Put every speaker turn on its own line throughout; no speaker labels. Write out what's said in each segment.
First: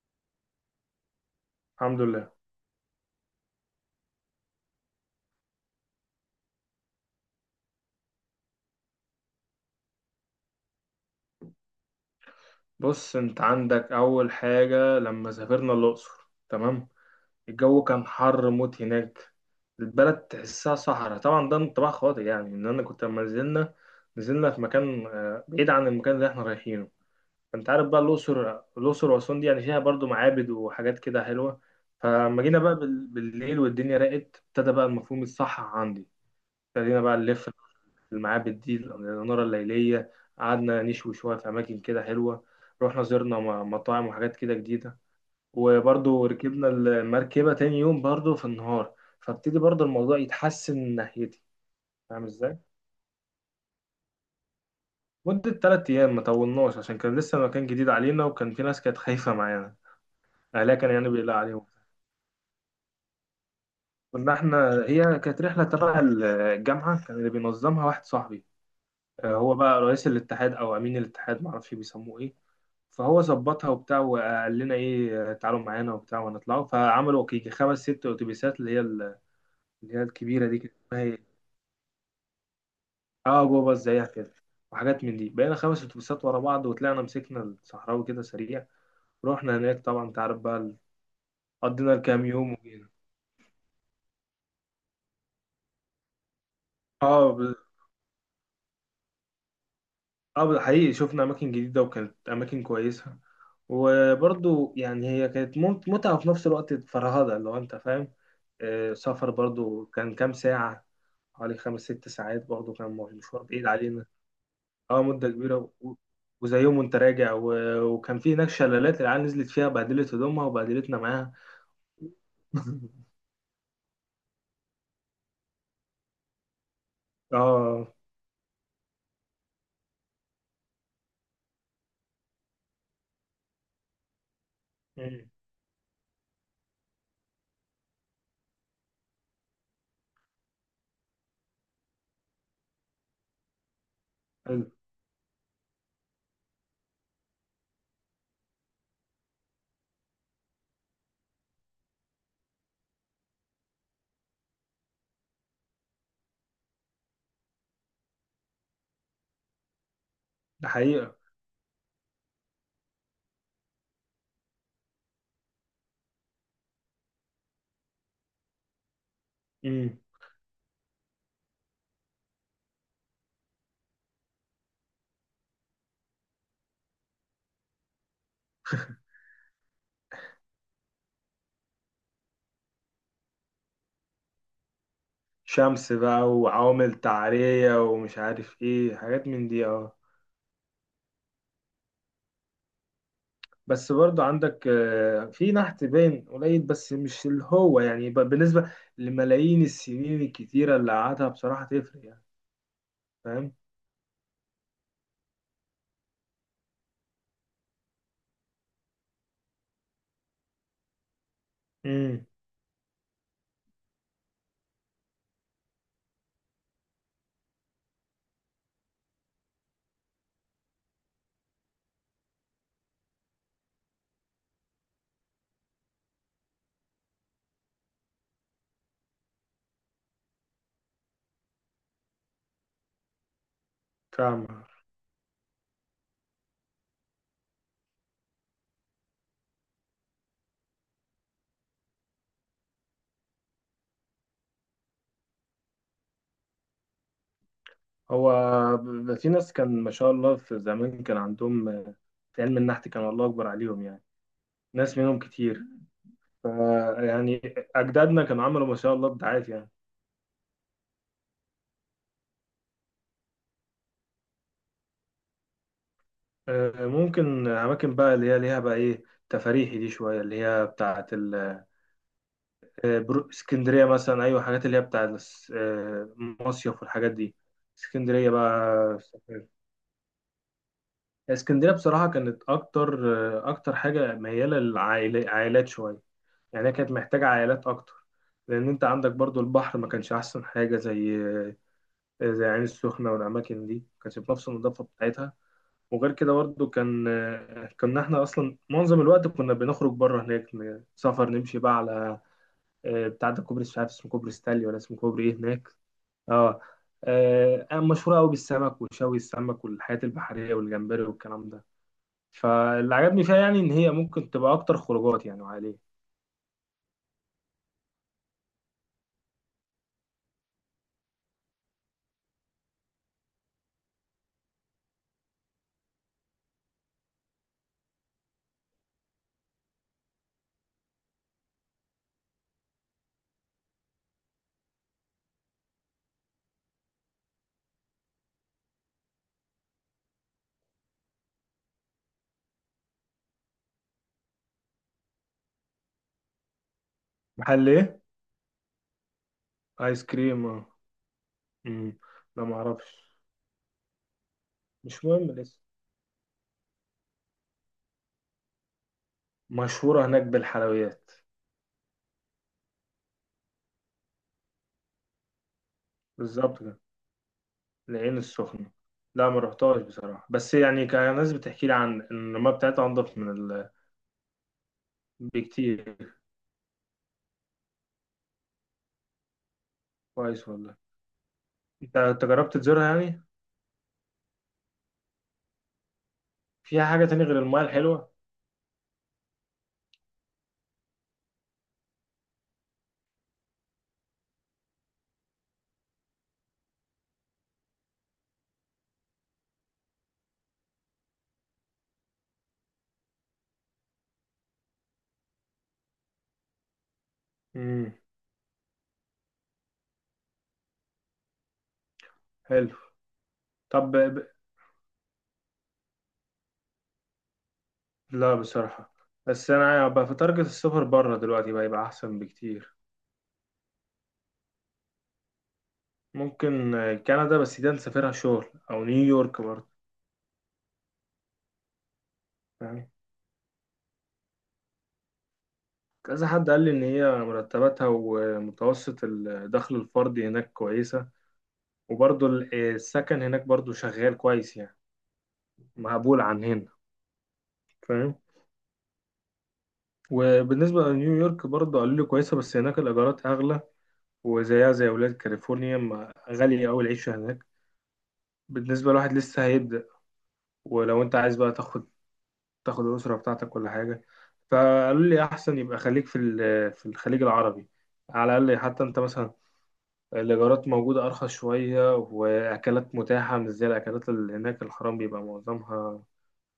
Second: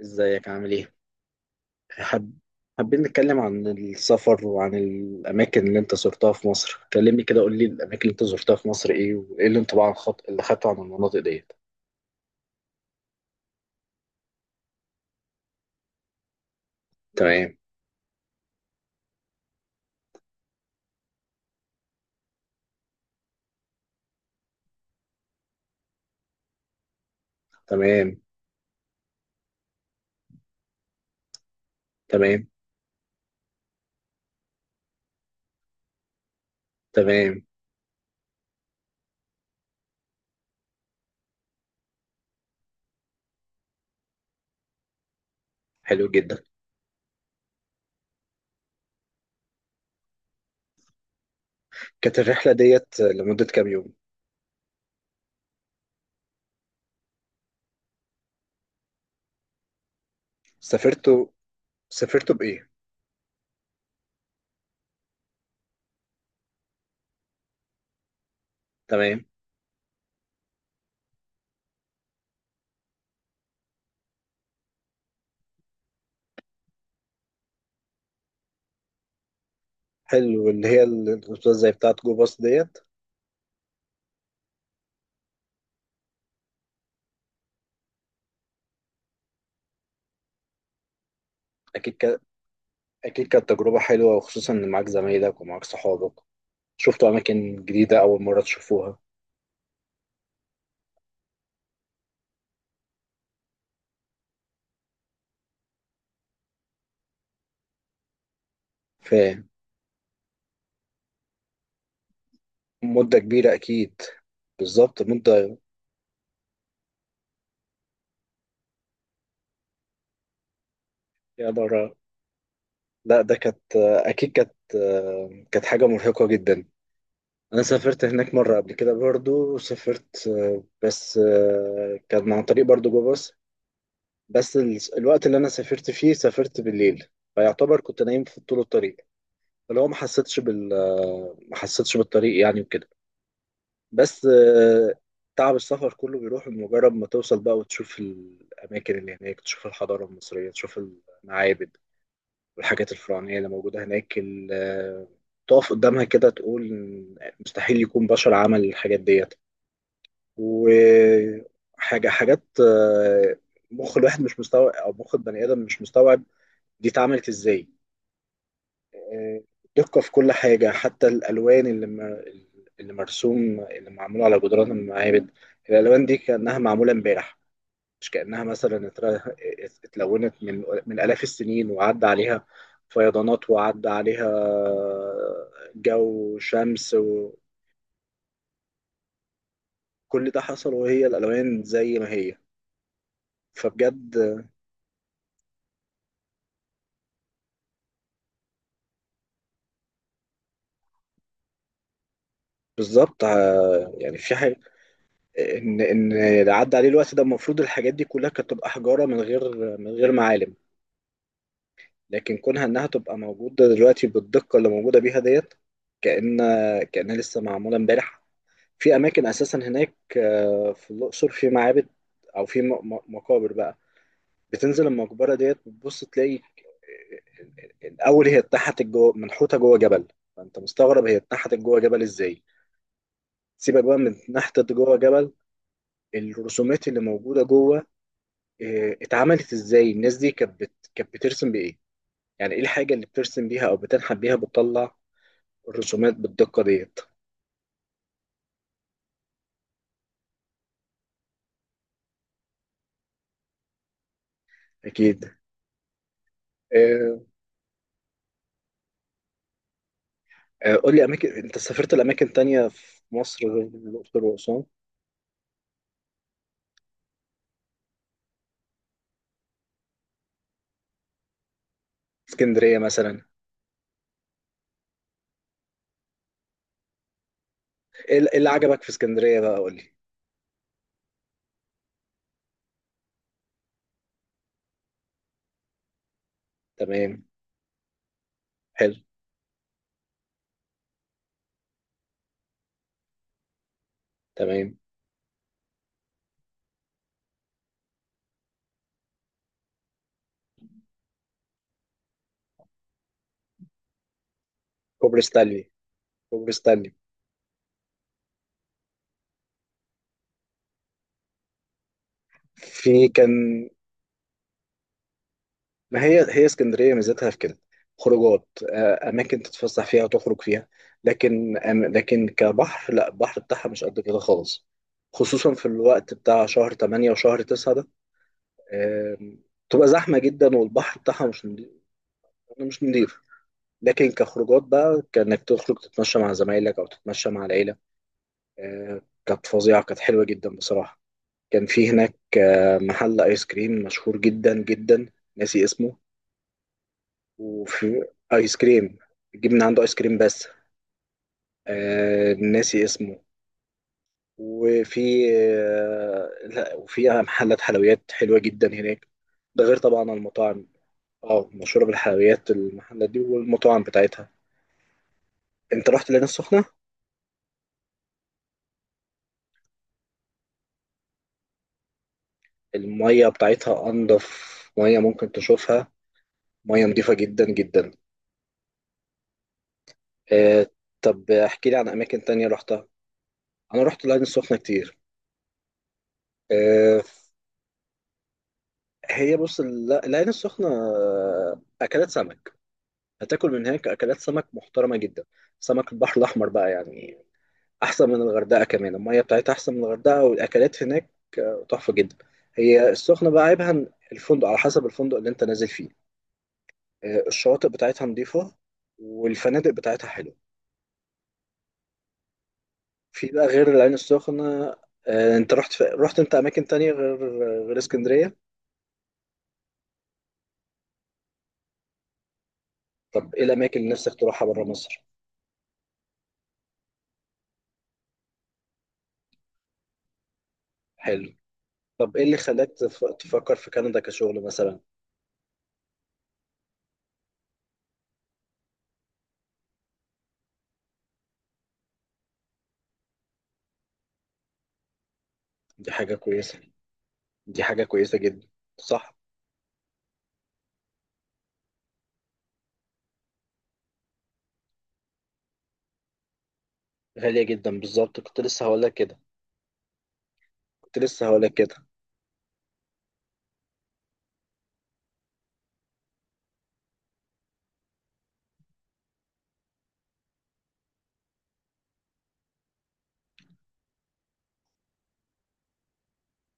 ازيك عامل ايه؟
الحمد لله.
حب... حابين نتكلم عن السفر وعن الأماكن اللي أنت زرتها في مصر، كلمني كده قول لي الأماكن اللي أنت زرتها في مصر إيه وإيه الانطباع اللي خدته عن المناطق ديت؟
بص، انت عندك اول حاجة لما سافرنا الاقصر. تمام.
تمام.
الجو كان حر موت هناك. البلد تحسها صحراء، طبعا ده انطباع خاطئ، يعني ان انا كنت لما نزلنا في مكان بعيد عن المكان اللي احنا رايحينه. فانت عارف بقى
تمام.
الاقصر واسوان دي يعني فيها برضو معابد وحاجات كده حلوة. فلما
تمام.
جينا بقى بالليل والدنيا راقت ابتدى بقى المفهوم الصح عندي. ابتدينا بقى
تمام.
نلف في المعابد دي، الإنارة الليلية. قعدنا نشوي شوية في أماكن كده حلوة. رحنا زرنا مطاعم وحاجات كده جديدة.
حلو
وبرضو
جدا.
ركبنا المركبة تاني يوم برضو في النهار. فابتدي برضو الموضوع يتحسن من ناحيتي.
كانت
فاهم
الرحلة
ازاي؟
ديت لمدة كام يوم؟
مدة 3 أيام ما طولناش، عشان كان لسه مكان جديد علينا وكان في ناس كانت خايفة معانا. أهلها كان يعني
سافرتوا
بيقلق عليهم.
سافرتوا بإيه؟
كنا احنا، هي كانت رحلة تبع الجامعة، كان اللي بينظمها واحد صاحبي.
تمام.
هو بقى رئيس الاتحاد أو أمين الاتحاد معرفش بيسموه إيه. فهو ظبطها وبتاع، وقال لنا ايه، تعالوا معانا وبتاع ونطلعوا. فعملوا يجي 5 6 اتوبيسات، اللي هي الكبيره
حلو،
دي
اللي
كده،
هي
اسمها ايه؟
الأوتوبيسات زي بتاعة جو باص ديت.
اه، جو باص زيها كده. وحاجات من دي، بقينا 5 اتوبيسات ورا بعض وطلعنا مسكنا الصحراوي كده سريع. رحنا هناك، طبعا تعرف بقى قضينا
أكيد ك...
الكام يوم وجينا.
أكيد كانت تجربة حلوة وخصوصا إن معاك زمايلك ومعاك صحابك، شفتوا
اه.
أماكن جديدة أول مرة تشوفوها.
اه، حقيقي شفنا اماكن جديده وكانت اماكن كويسه. وبرضو يعني هي كانت متعه وفي نفس الوقت فرهده لو انت فاهم. سفر برضو كان كام ساعه، حوالي 5 6 ساعات، برضو كان
مدة
مشوار
كبيرة
بعيد
أكيد.
علينا.
بالظبط
اه، مده
مدة.
كبيره، وزي يوم وانت راجع، وكان في هناك شلالات، العيال نزلت فيها بهدلت هدومها وبهدلتنا معاها.
يا برا. لا، ده كانت أكيد كانت كانت حاجة مرهقة جدا. أنا
اه.
سافرت هناك مرة قبل كده، برضو سافرت، بس كان عن طريق برضو جو باص. بس الوقت
مم.
اللي أنا سافرت فيه سافرت بالليل، فيعتبر كنت نايم في طول الطريق. فلو ما حسيتش بالطريق يعني وكده. بس
حلو.
تعب السفر كله بيروح مجرد ما توصل بقى وتشوف الأماكن اللي هناك، تشوف الحضارة المصرية، تشوف المعابد والحاجات الفرعونية اللي موجودة هناك. تقف قدامها كده تقول إن مستحيل يكون بشر عمل الحاجات ديت.
ده حقيقة.
وحاجة حاجات مخ الواحد مش مستوعب، أو مخ البني آدم مش مستوعب دي اتعملت إزاي. آه،
مم.
دقة في كل حاجة، حتى الألوان اللي مرسوم، اللي معمول على جدران المعابد، الألوان دي كأنها معمولة امبارح، مش كأنها مثلا اتلونت من آلاف السنين وعدى عليها فيضانات وعدى عليها
شمس بقى
جو، شمس،
وعوامل
وكل
تعرية ومش عارف ايه حاجات من دي، اه.
ده حصل وهي الألوان زي ما هي.
بس برضو
فبجد
عندك في نحت باين قليل، بس مش اللي هو يعني، بالنسبة لملايين السنين الكتيرة اللي قعدها، بصراحة تفرق يعني.
بالظبط.
فاهم؟
يعني في حاجة، إن اللي عدى عليه الوقت ده، المفروض الحاجات دي كلها كانت تبقى حجارة من غير معالم،
امم.
لكن كونها إنها تبقى موجودة دلوقتي بالدقة اللي موجودة بيها ديت، كأن كأنها لسه معمولة إمبارح. في اماكن اساسا هناك، في الاقصر في معابد، او في مقابر بقى. بتنزل المقبره ديت بتبص تلاقي الاول هي اتنحتت جوه، منحوته جوه جبل. فانت مستغرب هي اتنحتت جوه جبل ازاي. سيبك بقى من
فاهم.
اتنحتت جوه جبل، الرسومات اللي موجوده جوه اتعملت ازاي؟ الناس دي كانت كانت بترسم بايه؟ يعني ايه الحاجه اللي بترسم بيها او بتنحت بيها، بتطلع الرسومات بالدقه ديت.
هو في ناس كان ما شاء الله في زمان، كان عندهم في علم النحت، كان الله أكبر عليهم يعني. ناس منهم
اكيد.
كتير.
آه.
يعني أجدادنا كانوا عملوا ما شاء الله إبداعات يعني.
قول لي اماكن، انت سافرت لاماكن تانية في مصر غير الاقصر واسوان؟
ممكن أماكن بقى اللي هي ليها بقى إيه، تفاريحي دي شوية، اللي هي بتاعة
اسكندريه مثلا.
اسكندرية مثلا، أيوة، حاجات اللي هي بتاع مصيف والحاجات دي.
ايه
اسكندرية
إيه اللي عجبك في
بقى
اسكندريه
سافرت.
بقى، قول لي.
اسكندرية بصراحة كانت أكتر أكتر حاجة ميالة للعائلات شوية. يعني هي كانت
تمام.
محتاجة عائلات أكتر، لأن أنت
حلو.
عندك برضو البحر ما كانش أحسن حاجة زي زي عين السخنة، والأماكن دي ما كانش بنفس
تمام.
النظافة بتاعتها. وغير كده برضو كان كنا احنا اصلا معظم الوقت كنا بنخرج بره هناك، سفر نمشي بقى على بتاع ده، كوبري مش عارف اسمه، كوبري ستانلي ولا اسمه
كوبري
كوبري ايه هناك.
ستانلي. كوبري
اه.
ستانلي.
أنا مشهورة أوي بالسمك وشوي السمك والحياة البحرية والجمبري والكلام ده. فاللي
في
عجبني فيها يعني
كان،
إن هي ممكن تبقى أكتر خروجات يعني، وعليه.
ما هي هي اسكندريه ميزتها في كده: خروجات، اماكن تتفسح فيها وتخرج فيها. لكن لكن كبحر لا، البحر بتاعها مش قد كده خالص، خصوصا في الوقت بتاع شهر 8 وشهر 9 ده. آم، تبقى زحمه جدا والبحر بتاعها مش نضيف، مش نضيف. لكن كخروجات بقى، كانك تخرج تتمشى مع زمايلك او تتمشى مع العيله، كانت فظيعه، كانت حلوه جدا بصراحه. كان في هناك محل ايس كريم مشهور جدا جدا، ناسي اسمه.
محل إيه؟
وفي ايس كريم، تجيب من عنده ايس
آيس
كريم
كريم،
بس.
اه. أمم. لا
ناسي
معرفش.
اسمه. وفي
مش مهم لسه.
لا، وفي محلات حلويات حلوه جدا هناك. ده غير طبعا
مشهورة هناك
المطاعم.
بالحلويات.
اه، مشهوره بالحلويات المحلات دي، والمطاعم بتاعتها. انت رحت العين
بالظبط
السخنه؟
كده. العين السخنة، لا ما رحتهاش بصراحة، بس يعني كان ناس بتحكي لي عن إن المياه بتاعتها أنضف
المية
من
بتاعتها أنضف، مية ممكن تشوفها
بكتير.
مية نضيفة جدا جدا.
كويس
آه.
والله.
طب احكي لي عن
أنت
أماكن
أنت
تانية
جربت تزورها
رحتها.
يعني؟
أنا رحت العين السخنة كتير.
فيها
آه.
حاجة تانية غير المياه الحلوة؟
هي بص، العين السخنة أكلات سمك. هتاكل من هناك أكلات سمك محترمة جدا، سمك البحر الأحمر بقى يعني، أحسن من الغردقة. كمان المية بتاعتها أحسن من الغردقة، والأكلات هناك تحفة جدا. هي السخنة بقى عيبها إن الفندق على حسب الفندق اللي أنت نازل فيه. الشواطئ
امم.
بتاعتها نضيفة، والفنادق بتاعتها حلوة.
حلو.
في بقى غير
طب.
العين السخنة انت رحت رحت انت اماكن تانية غير
لا
اسكندرية؟
بصراحة، بس أنا بقى في تارجت السفر بره دلوقتي، بقى يبقى أحسن بكتير.
طب ايه الاماكن اللي نفسك تروحها بره مصر؟
ممكن كندا، بس دي نسافرها شغل. أو نيويورك برضه.
حلو. طب ايه اللي خلاك
يعني
تفكر في كندا كشغل مثلا؟
كذا حد قال لي إن هي مرتباتها ومتوسط الدخل الفردي هناك كويسة. وبرضه السكن هناك برضه شغال كويس يعني،
دي حاجة
مقبول عن
كويسة.
هنا.
دي حاجة
فاهم.
كويسة جدا. صح.
وبالنسبة لنيويورك برضه قالوا لي كويسة، بس هناك الإيجارات أغلى. وزيها زي ولاد كاليفورنيا، غالية أوي العيشة
غالية
هناك،
جدا بالظبط، كنت لسه هقول
بالنسبة
لك
لواحد
كده.
لسه هيبدأ.
كنت
ولو انت
لسه
عايز
هقول
بقى
لك كده.
تاخد الأسرة بتاعتك ولا حاجة، فقالوا لي أحسن يبقى خليك في في الخليج العربي، على الأقل حتى أنت مثلا الإيجارات موجودة أرخص شوية، وأكلات متاحة مش زي الأكلات اللي هناك الحرام بيبقى معظمها.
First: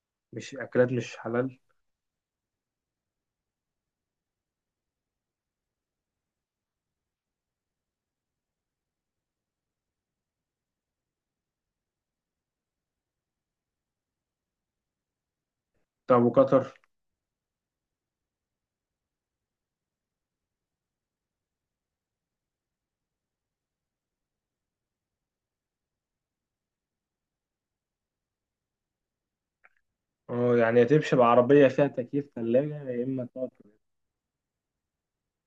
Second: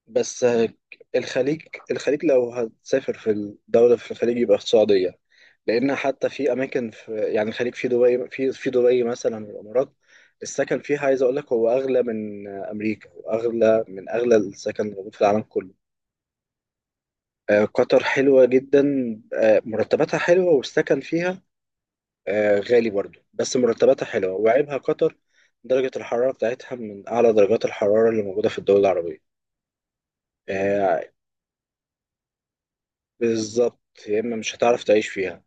بس
مش أكلات، مش حلال.
الخليج، الخليج لو هتسافر في الدولة في الخليج يبقى في السعودية. لأن حتى في أماكن في يعني الخليج، في دبي، في دبي مثلا والإمارات، السكن فيها عايز أقول لك هو أغلى من أمريكا، وأغلى من أغلى السكن اللي موجود في العالم كله.
طب وقطر؟
قطر حلوة جدا. مرتباتها حلوة، والسكن فيها غالي برضو، بس مرتباتها حلوة. وعيبها قطر، درجة الحرارة بتاعتها من أعلى درجات الحرارة اللي موجودة في الدول العربية.
اه، يعني
آه،
هتمشي بعربية فيها تكييف ثلاجة يا إما تقعد.
بالظبط. يا اما مش هتعرف تعيش فيها.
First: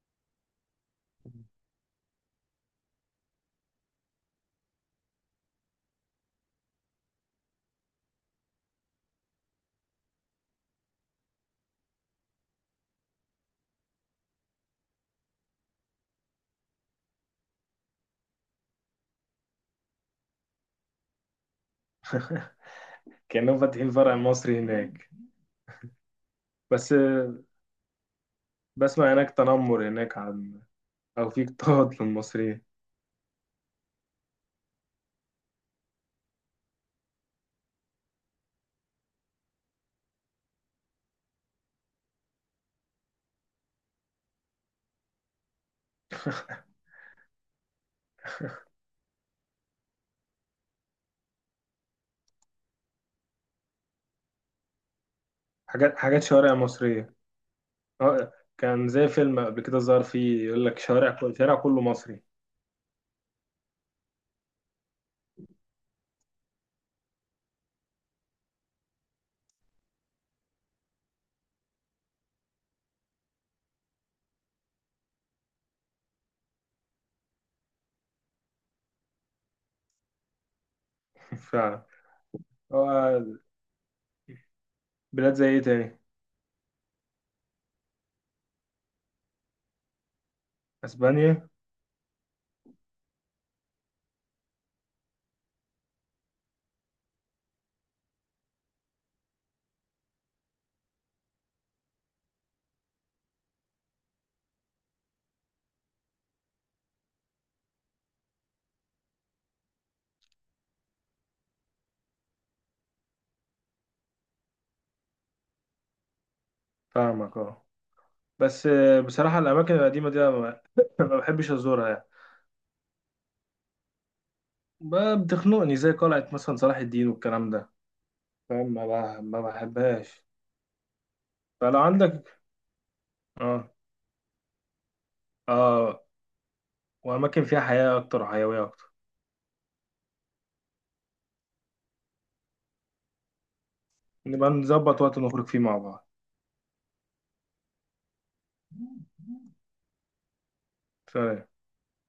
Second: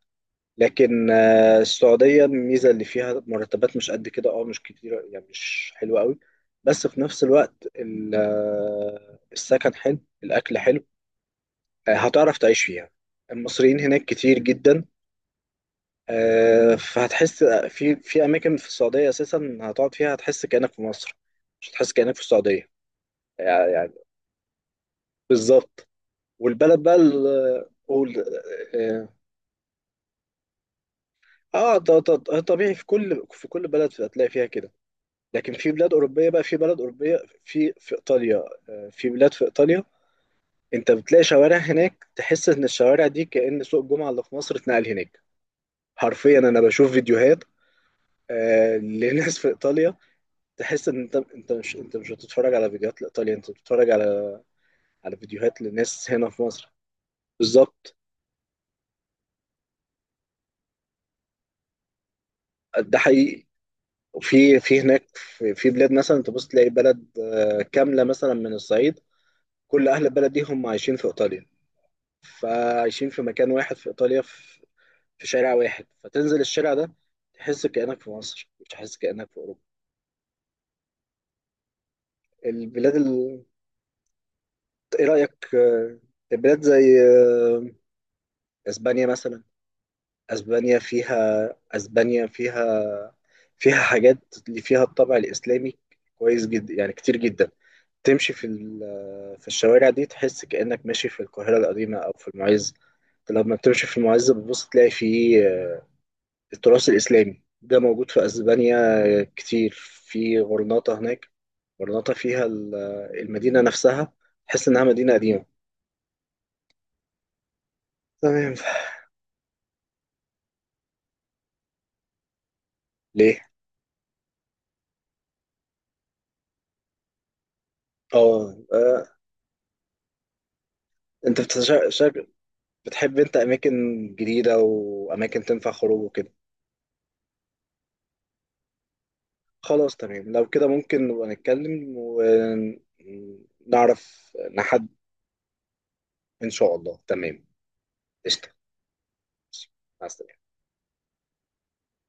لكن السعوديه الميزه اللي فيها، مرتبات مش قد كده، اه مش كتيره يعني، مش حلوه قوي، بس في نفس الوقت السكن حلو، الاكل حلو، هتعرف تعيش فيها. المصريين هناك كتير جدا، فهتحس في اماكن في السعوديه اساسا هتقعد فيها هتحس كانك في مصر، مش هتحس كانك في السعوديه.
كأنهم
يعني
فاتحين
يعني
فرع مصري هناك.
بالظبط. والبلد
بس
بقى ال- آه، قول آه، آه،
بسمع هناك تنمر هناك، عن أو في
اه،
اضطهاد للمصريين.
طبيعي في كل في كل بلد هتلاقي فيها كده. لكن في بلاد اوروبيه بقى، في بلد اوروبيه، في ايطاليا، في بلاد في ايطاليا انت بتلاقي شوارع هناك تحس ان الشوارع دي كأن سوق الجمعه اللي في مصر اتنقل هناك. حرفيا انا بشوف فيديوهات لناس في ايطاليا، تحس ان انت مش بتتفرج على فيديوهات لايطاليا، انت بتتفرج على فيديوهات
حاجات،
لناس
حاجات
هنا في
شوارع
مصر.
مصرية.
بالظبط.
اه. كان زي فيلم قبل كده ظهر فيه يقول لك شارع، كل شارع كله مصري.
ده حقيقي. وفي هناك في بلاد، مثلا تبص تلاقي بلد كامله مثلا من الصعيد، كل اهل البلد دي هم عايشين في ايطاليا، فعايشين في مكان واحد في ايطاليا، في شارع واحد، فتنزل الشارع ده تحس كأنك في مصر، مش تحس كأنك في اوروبا.
فعلا.
البلاد ال...
اه.
ايه
بلاد زي
رأيك
ايه تاني؟
البلاد زي اسبانيا مثلا.
اسبانيا.
اسبانيا فيها فيها حاجات اللي فيها الطابع الاسلامي كويس جدا يعني، كتير جدا. تمشي في في الشوارع دي تحس كأنك ماشي في القاهرة القديمة او في المعز. لما بتمشي في المعز بتبص تلاقي فيه التراث الإسلامي ده موجود في أسبانيا كتير. في غرناطة هناك، غرناطة فيها ال- المدينة نفسها تحس إنها مدينة قديمة.
فاهمك، اه.
تمام.
بس بصراحة الأماكن القديمة دي أنا ما ما بحبش أزورها يعني.
ليه؟
بتخنقني، زي قلعة مثلا صلاح الدين والكلام ده.
اه.
فاهم،
آه.
ما بحبهاش.
انت
فلو عندك،
بتحب انت
اه.
اماكن جديدة واماكن تنفع خروج
اه،
وكده.
وأماكن فيها حياة أكتر وحيوية أكتر.
خلاص تمام، لو كده ممكن نبقى نتكلم ونعرف
نبقى
نحد.
نظبط وقت نخرج فيه مع بعض.
ان شاء الله. تمام. قشطة. مع السلامة.
سلام.